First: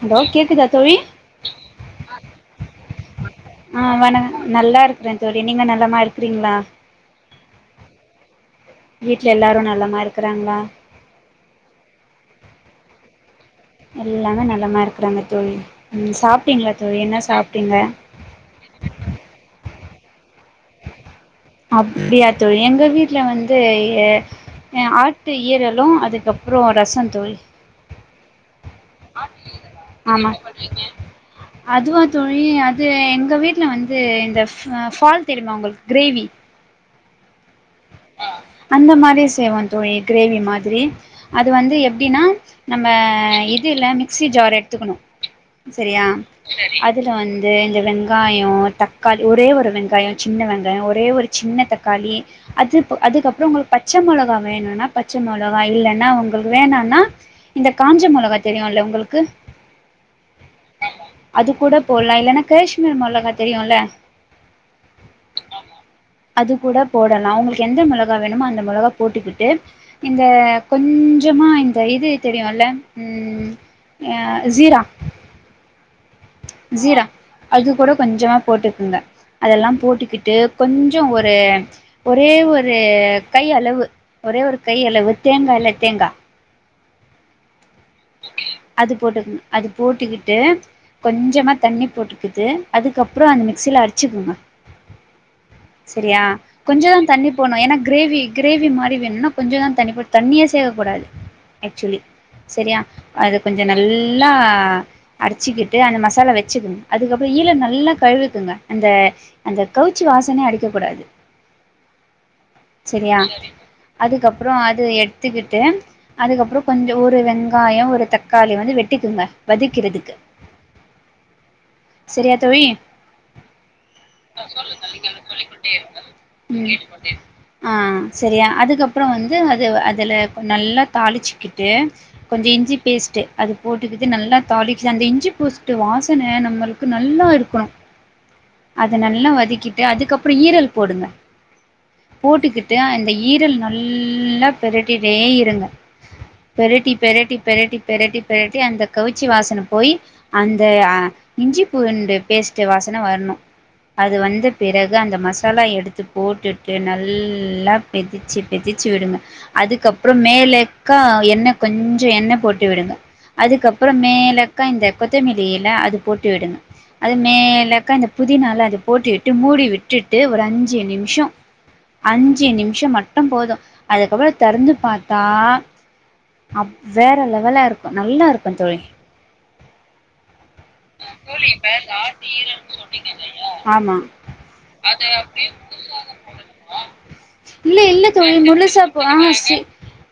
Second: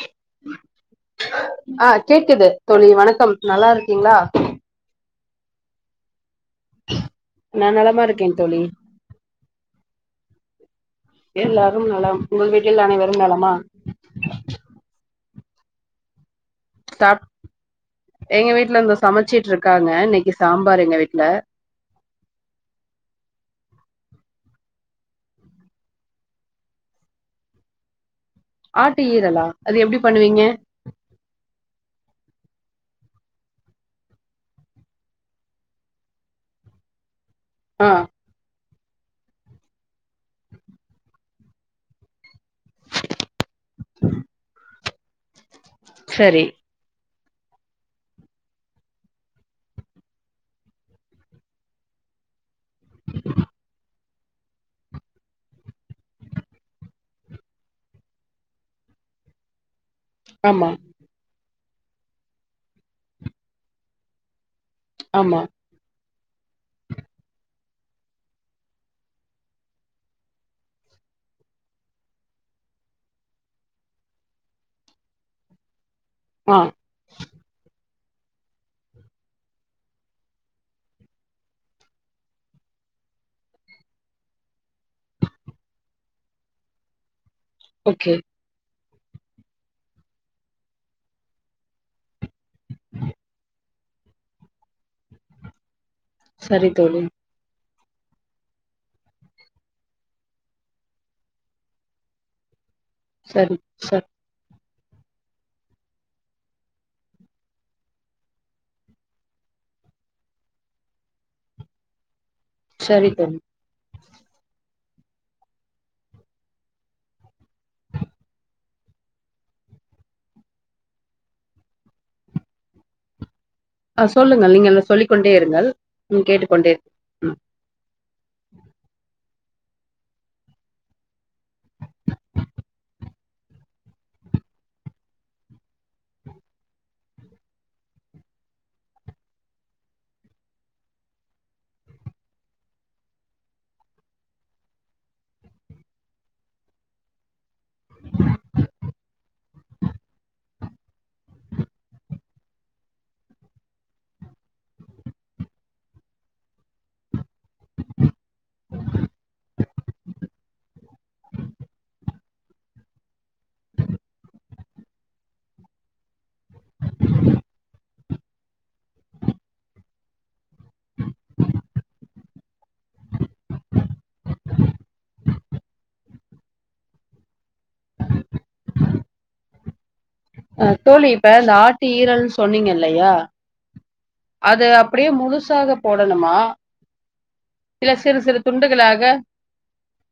Hello கேக்குதா தோழி ஆ கேக்குது தோழி வணக்கம் நல்லா ஆ இருக்கீங்களா வணக் நல்லா இருக்கறேன் தோழி நீங்கள் நலமா இருக்கிறீங்களா நான் நலமா இருக்கேன் தோழி வீட்ல எல்லாரு நல்லமா இருக்குறாங்களா எல்லாரும் நலம் உங்கள் வீட்டில் அனைவரும் நலமா எல்லாமே நலமா இருக்குறாங்க தோழி ம் சாப்பிட்டிங்களா தோழி என்ன சாப் சாப்ட்டீங்க எங்க வீட்ல இந்த சமச்சிட்ருக்காங்க இன்னைக்கி சாம்பார் எங்க வீட்ல அப்டியா தோழி எங்க வீட்ல வந்து எ அ ஆட்டு ஈரலு அதுக்கப்றோ ரசந் தோழி ஆட்டு ஈரலா அது எப்டி ஆமா பண்ணுவீங்க அதுவா தோழி அது எங்க வீட்ல வந்து இந்த ஃப் ஃபால் தெரிமா உங்களுக் கிரேவி ஆ அந்த மாரி செய்வோ தோழி கிரேவி மாதிரி அது வந்து எப்டினா நம்ம இதுல மிக்சி ஜார் எடுத்துக்குணு செரியா சரி அத் அதுல வந்து இந்த வெங்காயோ தக்காளி ஒரே ஒரு வெங்காய சின்ன வெங்காய ஒரே ஒரு சின்ன தக்காளி அதுப் அதுக்கப்றோ உங்களுக் பச்ச மொளகா வேணுனா பச்ச மொளகா இல்லனா உங்களுக்கு வேணானா இந்த காஞ்ச மொளகா தெரியுல உங்களுக்கு ஆமா அது கூட போட்லா இல்லனா கேஷ்மீர் மொளகா தெரியுல ஆமா அது கூட போடலா உங்களுக்கு எந்த மொளகா வேணுமோ அந்த மொளகா போட்டுக்கிட்டு இந்த கொஞ்சமா இந்த இது தெரியுல ம் எ அத் ஜீரா ஆ ஜீரா அது கூட கொஞ்சமா போட்டுக்குங்க அதெல்லா போட்டுக்கிட்டு கொஞ்சோ ஒரு ஒரே ஒரு கை அளவு ஒரே ஒரு கை அளவு தேங்கா இல்ல தேங்கா ஓகே அது போட்டுக்னு அது போட்டுக்கிட்டு கொஞ்சமா தண்ணி போட்டுக்கிட்டு அதுக்கப்றோ அந்த மிக்சில அடிச்சுக்குங்க செரியா சரி கொஞ்சதா தோழி தண்ணி போட்னு ஏன்னா கிரேவி கிரேவி மாறி வேணுனா கொஞ்சதா தண்ணி போட் தண்ணியே சேக்ககூடாது ஆக்சுலி செரியா அது சரி கொஞ்ச ச நல்லா அரச்சுக்கிட்டு அந்த மசாலா வச்சுக்குங்க அதுக்கப்றோ ஈழல் நல்லா கழுவிக்குங்க அந்த அந்த கவுச்சி வாசனே அடிக்க கூடாது சரி செரியா தோழி அதுக்கப்றோ அது எத்துக்கிட்டு அதுக்கப்றோ கொஞ்ச ஒரு வெ ங்காயோ ஒரு தக்காளி வந்து வெட்டிக்குங்க வதக்கிறதுக்கு செரியா தோழி ஆ சொல்லுங்கள் நீங்கள் சொல்லிக்கொண்டே இருங்கள் ம் கேட்டுக்கொண்டே இரு ம் ஆ செரியா அதுக்கப்றோ வந்து அது அதுல நல்லா தாளிச்சுக்கிட்டு கொஞ்ச இஞ்சி பேஸ்ட்டு அது போட்டுக்கிட்டு நல்லா தாளிச்சந்த இஞ்சி பேஸ்ட்டு வாசன நம்மளுக்கு நல்லா இருக்குணு அத நல்லா வதக்கிட்டு அதுக்கப்றோ ஈரல் போடுங்க போட்டுக்கிட்டு அந்த ஈரல் நல்லா பெரட்டிட்டே இருங்க பெரட்டி பெரட்டி பெரட்டி பெரட்டி பெரட்டி அந்த கவுச்சி வாசன போய் அந்த அ இஞ்சி பூண்டு பேஸ்ட்டு வாசன வர்ணு அது வந்த பிறகு அந்த மசாலா எடுத்து போட்டுட்டு நல்லா பெதிச்சு பெதிச்சு விடுங்க அதுக்கப்றோ மேலேக்கா எண்ண கொஞ்ச எண்ண போட்டு விடுங்க அதுக்கப்றோ மேலக்கா இந்த கொத்தமல்லி எல அது போட்டு விடுங்க அது மேலேக்க அந்த புதினால அத போட்டு விட்டு மூடி விட்டுட்டு ஒரு அஞ்சு நிமிஷோ அஞ்சு நிமிஷோ மட்டு போது அதுக்கப்றோ தொறந்து பாத்தா அவ் வேற லெவலா இருக்கு நல்லா இருக்கு தோழி ஆ தோழி கூட இந்த இப்ப ஆட்டு கார்லி ஈரல்னு சொன்னீங்க எலன் இல்லையா சொன்னிங்கில்லையா அது அப்டியே முழுசா தா போடணுமா இல்ல இல்ல சிறு தோழி சிறு முழுசா துண்டுகளாக போ ஆ செ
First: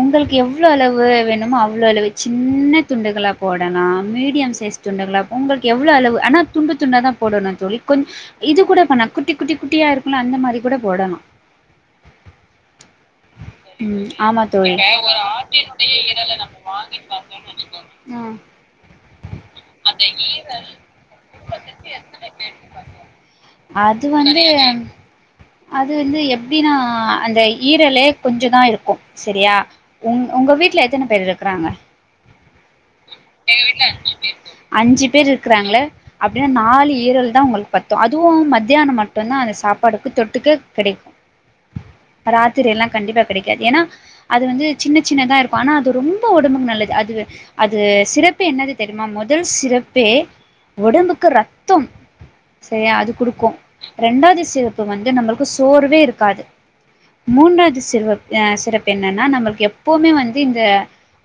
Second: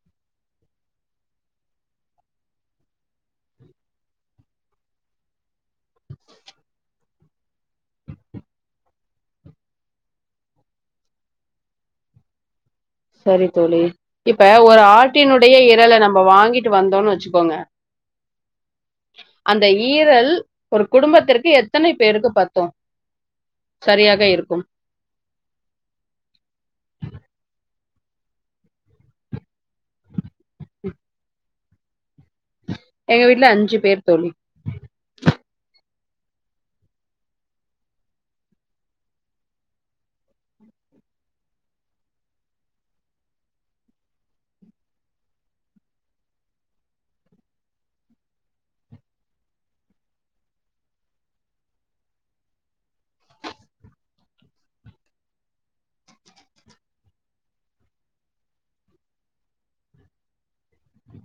உங்களுக் எவ் ளோ அளவு வேணுமோ அவ்ளோ அளவு சின்ன துண்டுகளா போடலாம் மீடியம் சைஸ் துண்டுகலா உங்களுக் எவ்ளோ அளவு ஆனா துண்டு துண்டா தா போடணு தோழி கொஞ் இது கூட பண்ணா குட்டி குட்டி குட்டியா இருக்குல அந்த மாரி கூட போடலா செரி தோழி ம் ஆமா இப்ப தோழி ஒரு ஆட்டினுடை ய இரல நம்ப வாங்கிட்டு வந்தோன் வெச்சுக்கோங்க ஆ அந்த ஈரல் ஒரு குடும்பத்திற்கு எத்தனை பேருக்கு பத்து அது வந்து அது வந்து எப்டின்னா அந்த ஈரலே கொஞ்சதா இருக்கு செரியா உங் உங்க வீட்ல எத்தன பேர் இருக்கறாங்க எங்க வீட்ல அஞ்சு பேர் தோழி அஞ்சு பேர் இருக்கறாங்கல்ல அப்டினா நாலு ஈரல் தா உங்களுக் பத்து அதுவு மத்தியான மட்டுந்தா அந்த சாப்பாடுக்கு தொட்டுக்க கிடைக் ராத்திரி எல்லா கண்டிப்பா கிடைக்காது ஏனா அது வந்து சின்ன சின்னதா இருக்கு ஆனா அது ரொம்போ ஒடம்புக் நல்லது அது அது சிறப்பே என்னது தெரியுமா மொதல் சிறப்பே உடம்புக்கு ரத்தம் செர்யா அது குடுக்கு ரெண்டாவ்து சிறப்பு வந்து நம்மளுக்கு சோர்வே இருக்காது மூன்றாவது சிறப் அ சிறப்பு என்னன்னா நம்மளுக்கு எப்போமே வந்து இந்த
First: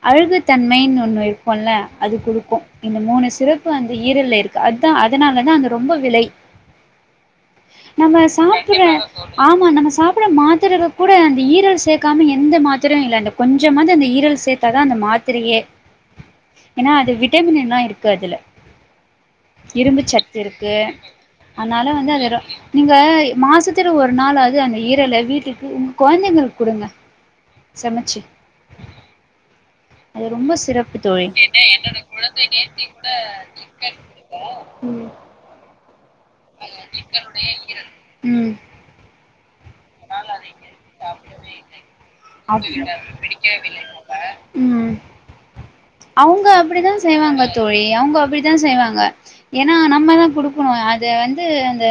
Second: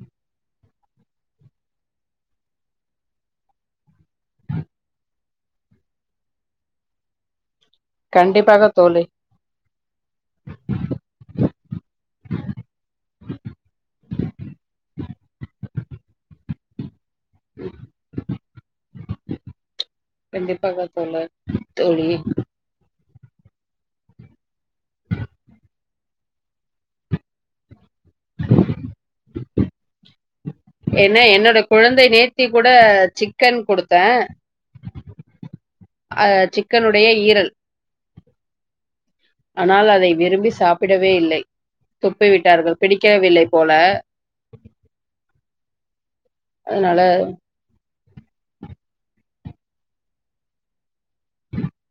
அழுகு தன்மைன் ஒண்ணு இருக்குல்ல அது குடுக் கு இந்த மூணு சிறப்பு அந்த ஈரல்ல இருக்கு அதா அதனாலதா அந்த ரொம்போ விலை நம்ம கண்டிப்பாக சாப்புற தோழி ஆமா நம்ம சாப்புற மாத்திரைல கூட அந்த ஈரல் சேக்காம எந்த மாத்திரையு இல்ல அந்த கொஞ்சமாது அந்த ஈரல் சே த்தா தா அந்த மாத்திரையே ஏனா அது விட்டமின்ல்லா இருக் கு அதுல இரும்பு சத்து இருக்கு கண்டிப்பாக தோழ அனால தோழி வந்து அது ரொ நீங்க மாசத்துல ஒரு நாளாவ்து அந்த ஈரல வீட்டுக்கு உங் கொழந்தைங்களுக்கு குடுங்க சமச்சி அது ரொம்போ சிறப் என்ன என்னோட குழந்தை நேத்திக் கூட சிக்கன் [unintelligible] அ சிக்கனுடைய ஈரல் ம் ஆனால் அதை விரும்பி சாப்பிடவே இல்லை துப்பி அப் விட்டார்கள் பிடிக்க வில்லை போல ம் அவுங்க அப்டிதா அதனால செய்வாங்க தோழி அவங்க அப்படித்தா செய்வாங்க ஏன்னா நம்ம தா குடு க்குனு அத வந்து அந்த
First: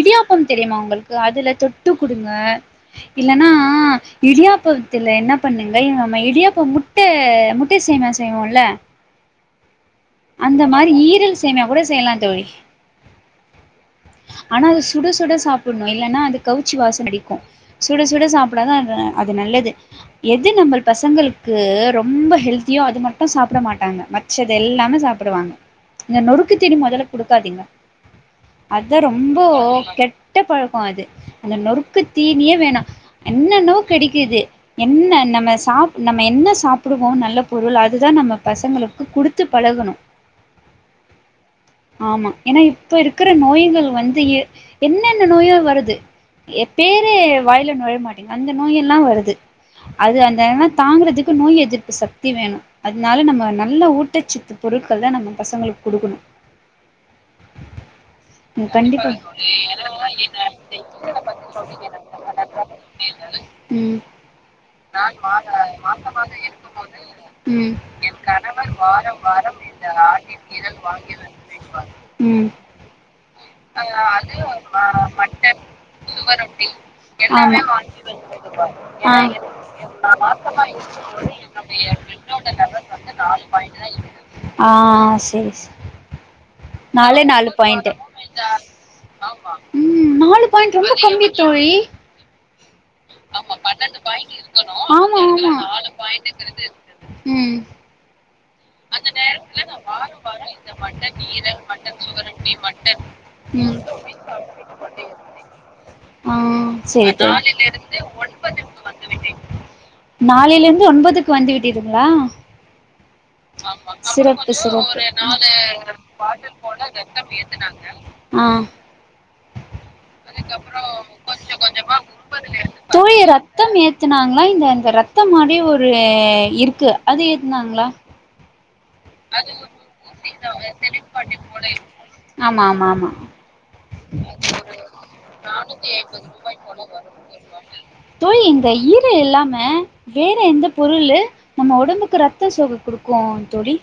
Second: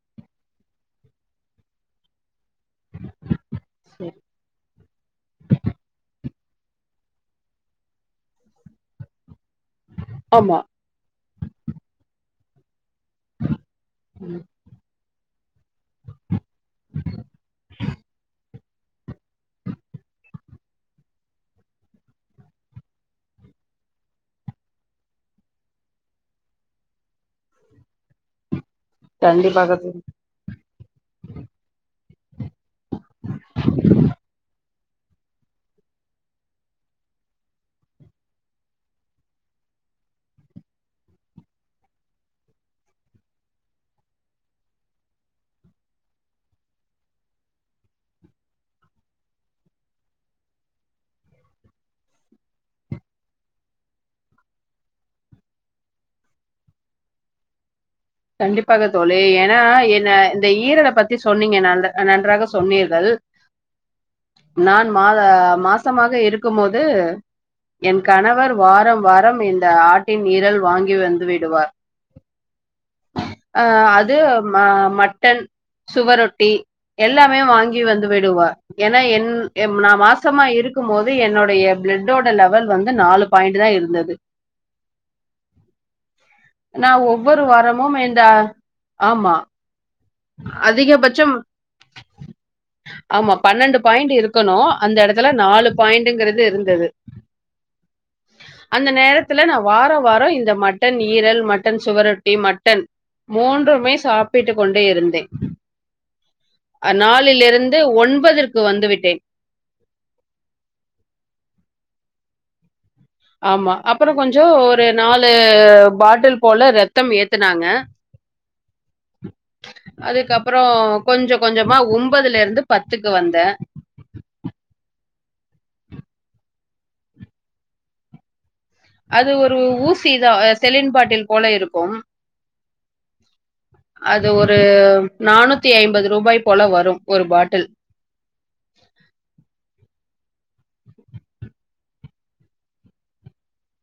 இடியாப்பம் தெரியுமா உங்களுக்கு அதுல தொட்டு குடுங்க இல்லன்னா இடியாப்போ துல என்ன பண்ணுங்க நம்ம இடியாப்பம் முட்ட முட்டை சேமியா செய்வோல்ல ஆமா அந்த மாரி ஈரல் சேமியா கூட செய்யலா தோழி ம், ஆனா அது சுடசுட சாப்பிட்னு இல்லன்னா அது கவுச்சி வாசோ அடிக்கு சுட சுட சாப் பிடா தா அது நல்லது எது நம்மள் பசங்களுக்கு ரொம்ப ஹெல்த்தியோ அது மட்டு சாப்ட மாட்டாங்க மத் ச்சது எல்லாமே சாப்புடுவாங் இந்த நொறுக்கு தீனி மொதல்ல குடுக்காதீங்க அதா ரொம்போ கண்டிப்பாக கெட்ட பழக்கோ அது அந்த நொறுக்கு தீனியே வேணா என்னென்னவோ கெடைக்குது என்ன நம்ம சாப் நம்ம என்ன சாப்புடுவோ நல்ல பொருள் அது தா நம்ம பசங்களுக்கு குடுத்து பழகணு ஆமா ஏன்னா இப்ப இருக்கிற நோய்கள் வந்து எ என்னென்ன நோயோ வருது எ பேரே வாயில நுழைய மாட்டீங்குது அந்த நோய் எல்லா வருது அது அந்த தாங்குறதுக்கு நோய் எதிர்ப்பு சக்தி வேணு அதனால நம்ம நல்ல ஊட்டச்சத்து பொருட்கள் தா நம்ம பசங்களுக் குடுக்கணு ம் கண்டிப்பாக கண்டிப்பா தோழி ஏன்னா என்ன இந்த ஈரல பத்தி சொன்னீங்க ந அந்த நன்றாக சொன்னீர்கள் ம் நான் மாத மாசமாக இருக்கும் போது ம் என் கணவர் வாரம் வாரம் என் இந்த ஆட்டின் ஈரல் வாங்கி வந்து விடுவார் ம் அ ஆமா அது ம மட்டன் சுவரொட்டி எல்லாமே வாங்கி வந்து விடுவார் ஏன்னா என் எ நா மாசமா இருக்கும் போது என்னுடைய பிளட் டோட லெவல் வந்து நாலு பாயிண்ட்டு தா இருந்தது ஆ செர்ஸ் நாலே நாலு பாயிண்ட்டு த ஆமா ம் நாலு பாயிண்ட் ரொம்ப கம்மி அதிகபட்சம் தோழி ஆமா பன்னெண்டு பாயிண்ட் இருக்கணு அந்த ஆமா இடத்துல நாலு பாயிண்ட்ங்கிறது இருந்தது ம் அந்த நேரத்துல நா வார வார இந்த மட்டன் ஈரல் மட்டன் சுவரொட்டி மட்டன் ம் மூன்றுமே சாப்பிட்டு கொண் டே இருந்தே ஆ அ செரி தோழி நாளிலிருந்து ஒன்பதற்கு வந்து விட்டேன் நாளிலிருந்து ஒன்பதுக்கு வந்து விட்டீர்ங்களா ஆமா. அப்புறம் சிறப்பு கொஞ்சம் ஒரு சிறப்பு பாட்டில் போல ரத்தம் ஏத்துனாங்க. ஆ அதுக்கப்புறம் கொஞ்சம் கொஞ்சமா தோழி வந்தேன். ரத்தம் ஏ த்துனாங்களா இல்ல இந்த ரத்தம் மாரி ஒரு இருக்கு அது ஏத்துனாங்களா அது ஒரு ஊசிதா செலின்பாட்டில் போல இருக்கும் ஆமா ஆமா ஆமா அது ஒரு நானூத்தி ஐம்பது ரூபாய் போல வரும் ஒரு பாட்டில் தோழி இந்த ஈரல் இல்லாம வேற எந்த பொருளு நம்ம ஒடம்புக்கு ரத்த சோகை கொடுக்கு தோழி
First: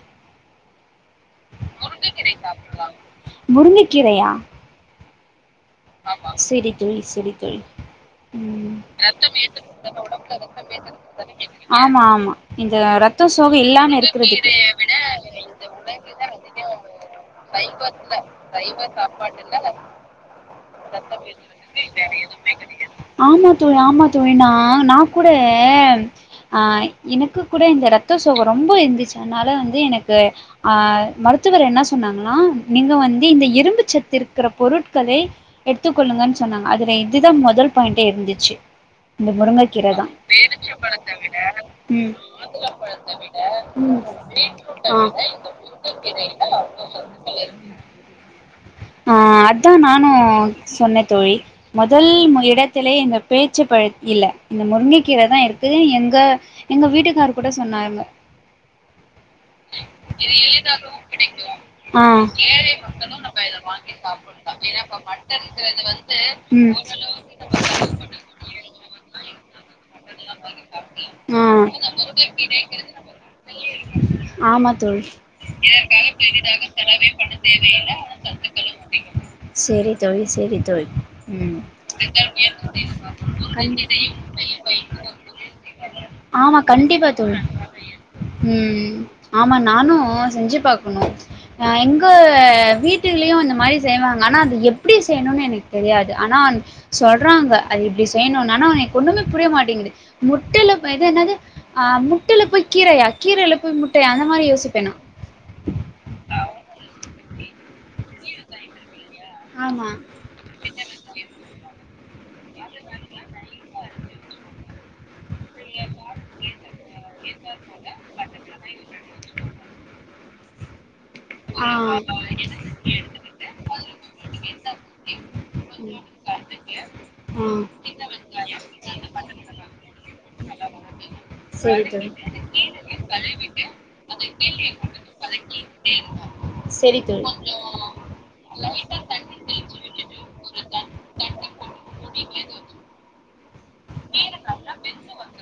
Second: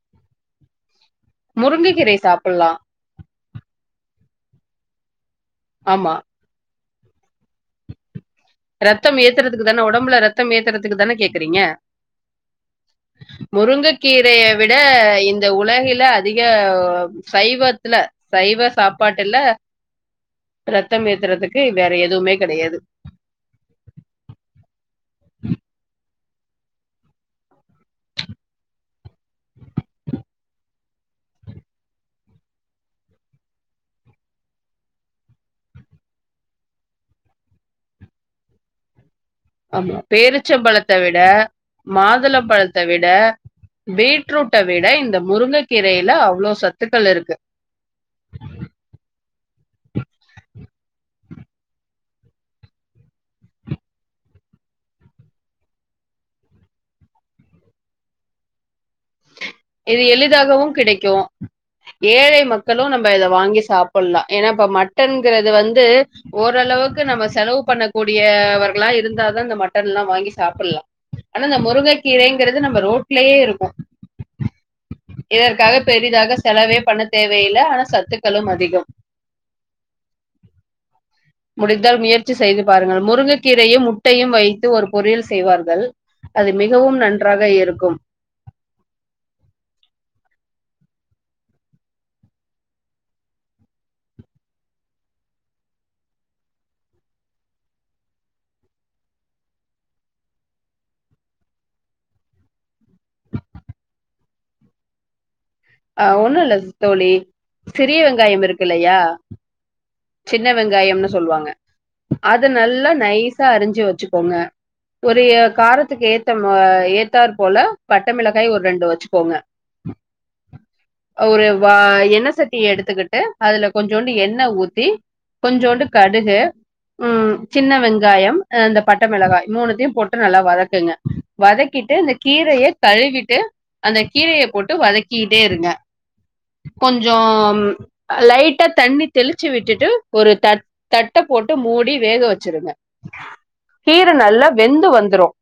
முருங்கைக்கீரை சாப்பிடலாம். முருங்கக்கீரையா ஆமா. சேரி தோழி சேரி தோழி ம் ரத்தம் ஏத்துறதுக்கு தான ஒடம்புல ரத்தம் ஏத்துறதுக்கு தான கேக்குறீங்க ஆமா ஆமா இந்த ரத்த சோகை இல்லாம முருங்கக்கீரைய இருக்கிறதுக்கு விட இந்த உலகில அதிக சைவத்துல சைவ சாப்பாட்டுல ரத்தம் ஏற்று வதற்கு வேற எதுவுமே கெடையாது ஆமா தோழி ஆமா தோழி நா கூட அ எனக்கு கூட இந்த ரத்த சோகை ரொம்ப இருந்துச்சு அதுனால வந்து எனக்கு ஆ மருத்துவர் என்ன சொன்னாங்கன்னா நீங்க வந்து இந்த இரும்புச் சத்து இருக்கிற பொருட்களை எடுத்துக்கொள்ளுங்கன்னு சொன்னாங்க அதுல இதுதா மொதல் பாயிண்ட்டே இருந்துச்சு இந்த முருங்கக்கீர ஆமா தா பேரிச்சம்பழத்த விட ம் மாதுளம்பழத்த விட ம் பீட்ரூட்ட விட இந்த முருங்க கீரையில அவ்ளோ சத்துக்கள் இருக்கு ஆ அதா நானு சொன்னே தோழி மொதல் எடத்திலேயே இந்த பேச்சு பழம் இல்ல இந்த முருங்க கீரை தா இருக்கு எங்க எங்க வீட்டுக்கார் கூட சொன்னாங்க [unintelligible] இது எளிதாவு கிடைக்கு ஆ ஏழை மக்களு நம்ம இத வாங்கி சாப்படல்லா ஏன்னா இப்ப மட் மட்டன்ங்கறது இது வந்து ம் ஓரளவுக்கு நம்ம செலவு பண்ணக்கூடியவர்களா இருந்தா தா இந்த மட்டன் எல்லா வாங்கி சாப்படல்லா ஆனா ஆ இந்த முருங்க கீரைங்கிறது நம்ம ரோட்லயே இருக்கும் ஆமா தோழி இதற்காக பெரிதாக செலவே பண்ண தேவையில்ல ஆனா சத்துக்கள் [unintelligible] சேரி தோழி சேரி தோழி முடிந்தால் முயற்சி செய்து பாருங்கள் முருங்கைக்கீரையும் முட்டையும் வைத்து ஒரு பொரியல் செய்வார்கள் [inaudible] அது ஆமா மிகவும் கண்டிப்பா தோழி நன்றாக இருக்கும் ம் ஆமா நானு செஞ்சி பாக்கணு எங்க வீட்டிலயு இந்த மாறி செய்வாங்க ஆனா அது எப் ப்டி செய்யணுனு எனக்கு தெரியாது ஆனா சொல்றாங்க அது இப்டி செய்ணுனு ஆனா எனக்கு ஒண்ணுமே புரிய மாட்டங்குது முட்டைல இது என்னது ஆ முட்டையில போய் கீரையா கீரைல போய் முட்டையா அந்த மாறி யோசிப்பே நா ஆ ஒண்ணுமில்ல தோழி சிறிய வெங்காயம் இருக்கில்லையா ஆமா சின்ன வெங்காயம்னு சொல்லுவாங்க அத நல்லா நைஸா அரிஞ்சு வச்சுக்கோங்க ஒரு காரத்துக்கு ஏத்த ஏத்தார் போல பட்டமிளகாய் ஒரு ரெண்டு வச்சுக்கோங்க [unintelligible] ஒரு வா எண்ண சட்டிய எடுத்துக்கிட்டு அதுல கொஞ்சோண்டு எண்ண ஊத் தி கொஞ்சுண்டு கடுகு ம் சின்ன வெங்காயம் இந்த பட்டைமிளகாய் மூணுத்துயு போட்டு நல்லா வதக்குங்க வதக்கிட்டு இந்த கீரைய கழுவிட்டு அந்த கீரைய போட்டு வதக்கிட்டே இருங்க சரி தோழி கொஞ்சம் லைட்டா தண்ணி தெளி ச்சி விட்டுட்டு ஒரு த தட்ட போட்டு மூடி வேக வச்சிருங்க கீர நல்லா வெந்து வந்துரும்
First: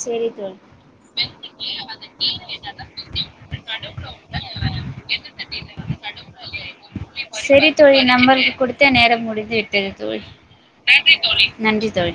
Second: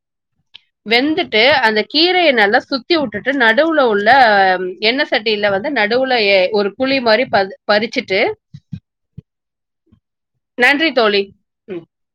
சேரி தோழி வெந்துட்டு அந்த கீரைய நல்லா சுத்தி விட்டுட்டு நடுவுல உள்ள என்ன எண்ண சட்டியில வந்து நடுவுல எ ஒரு குழி மாரி பறி பறிச்சுட்டு த்த நேரம் முடிந்து விட்டது தோழி நன்றி தோழி ம் நன்றி தோழி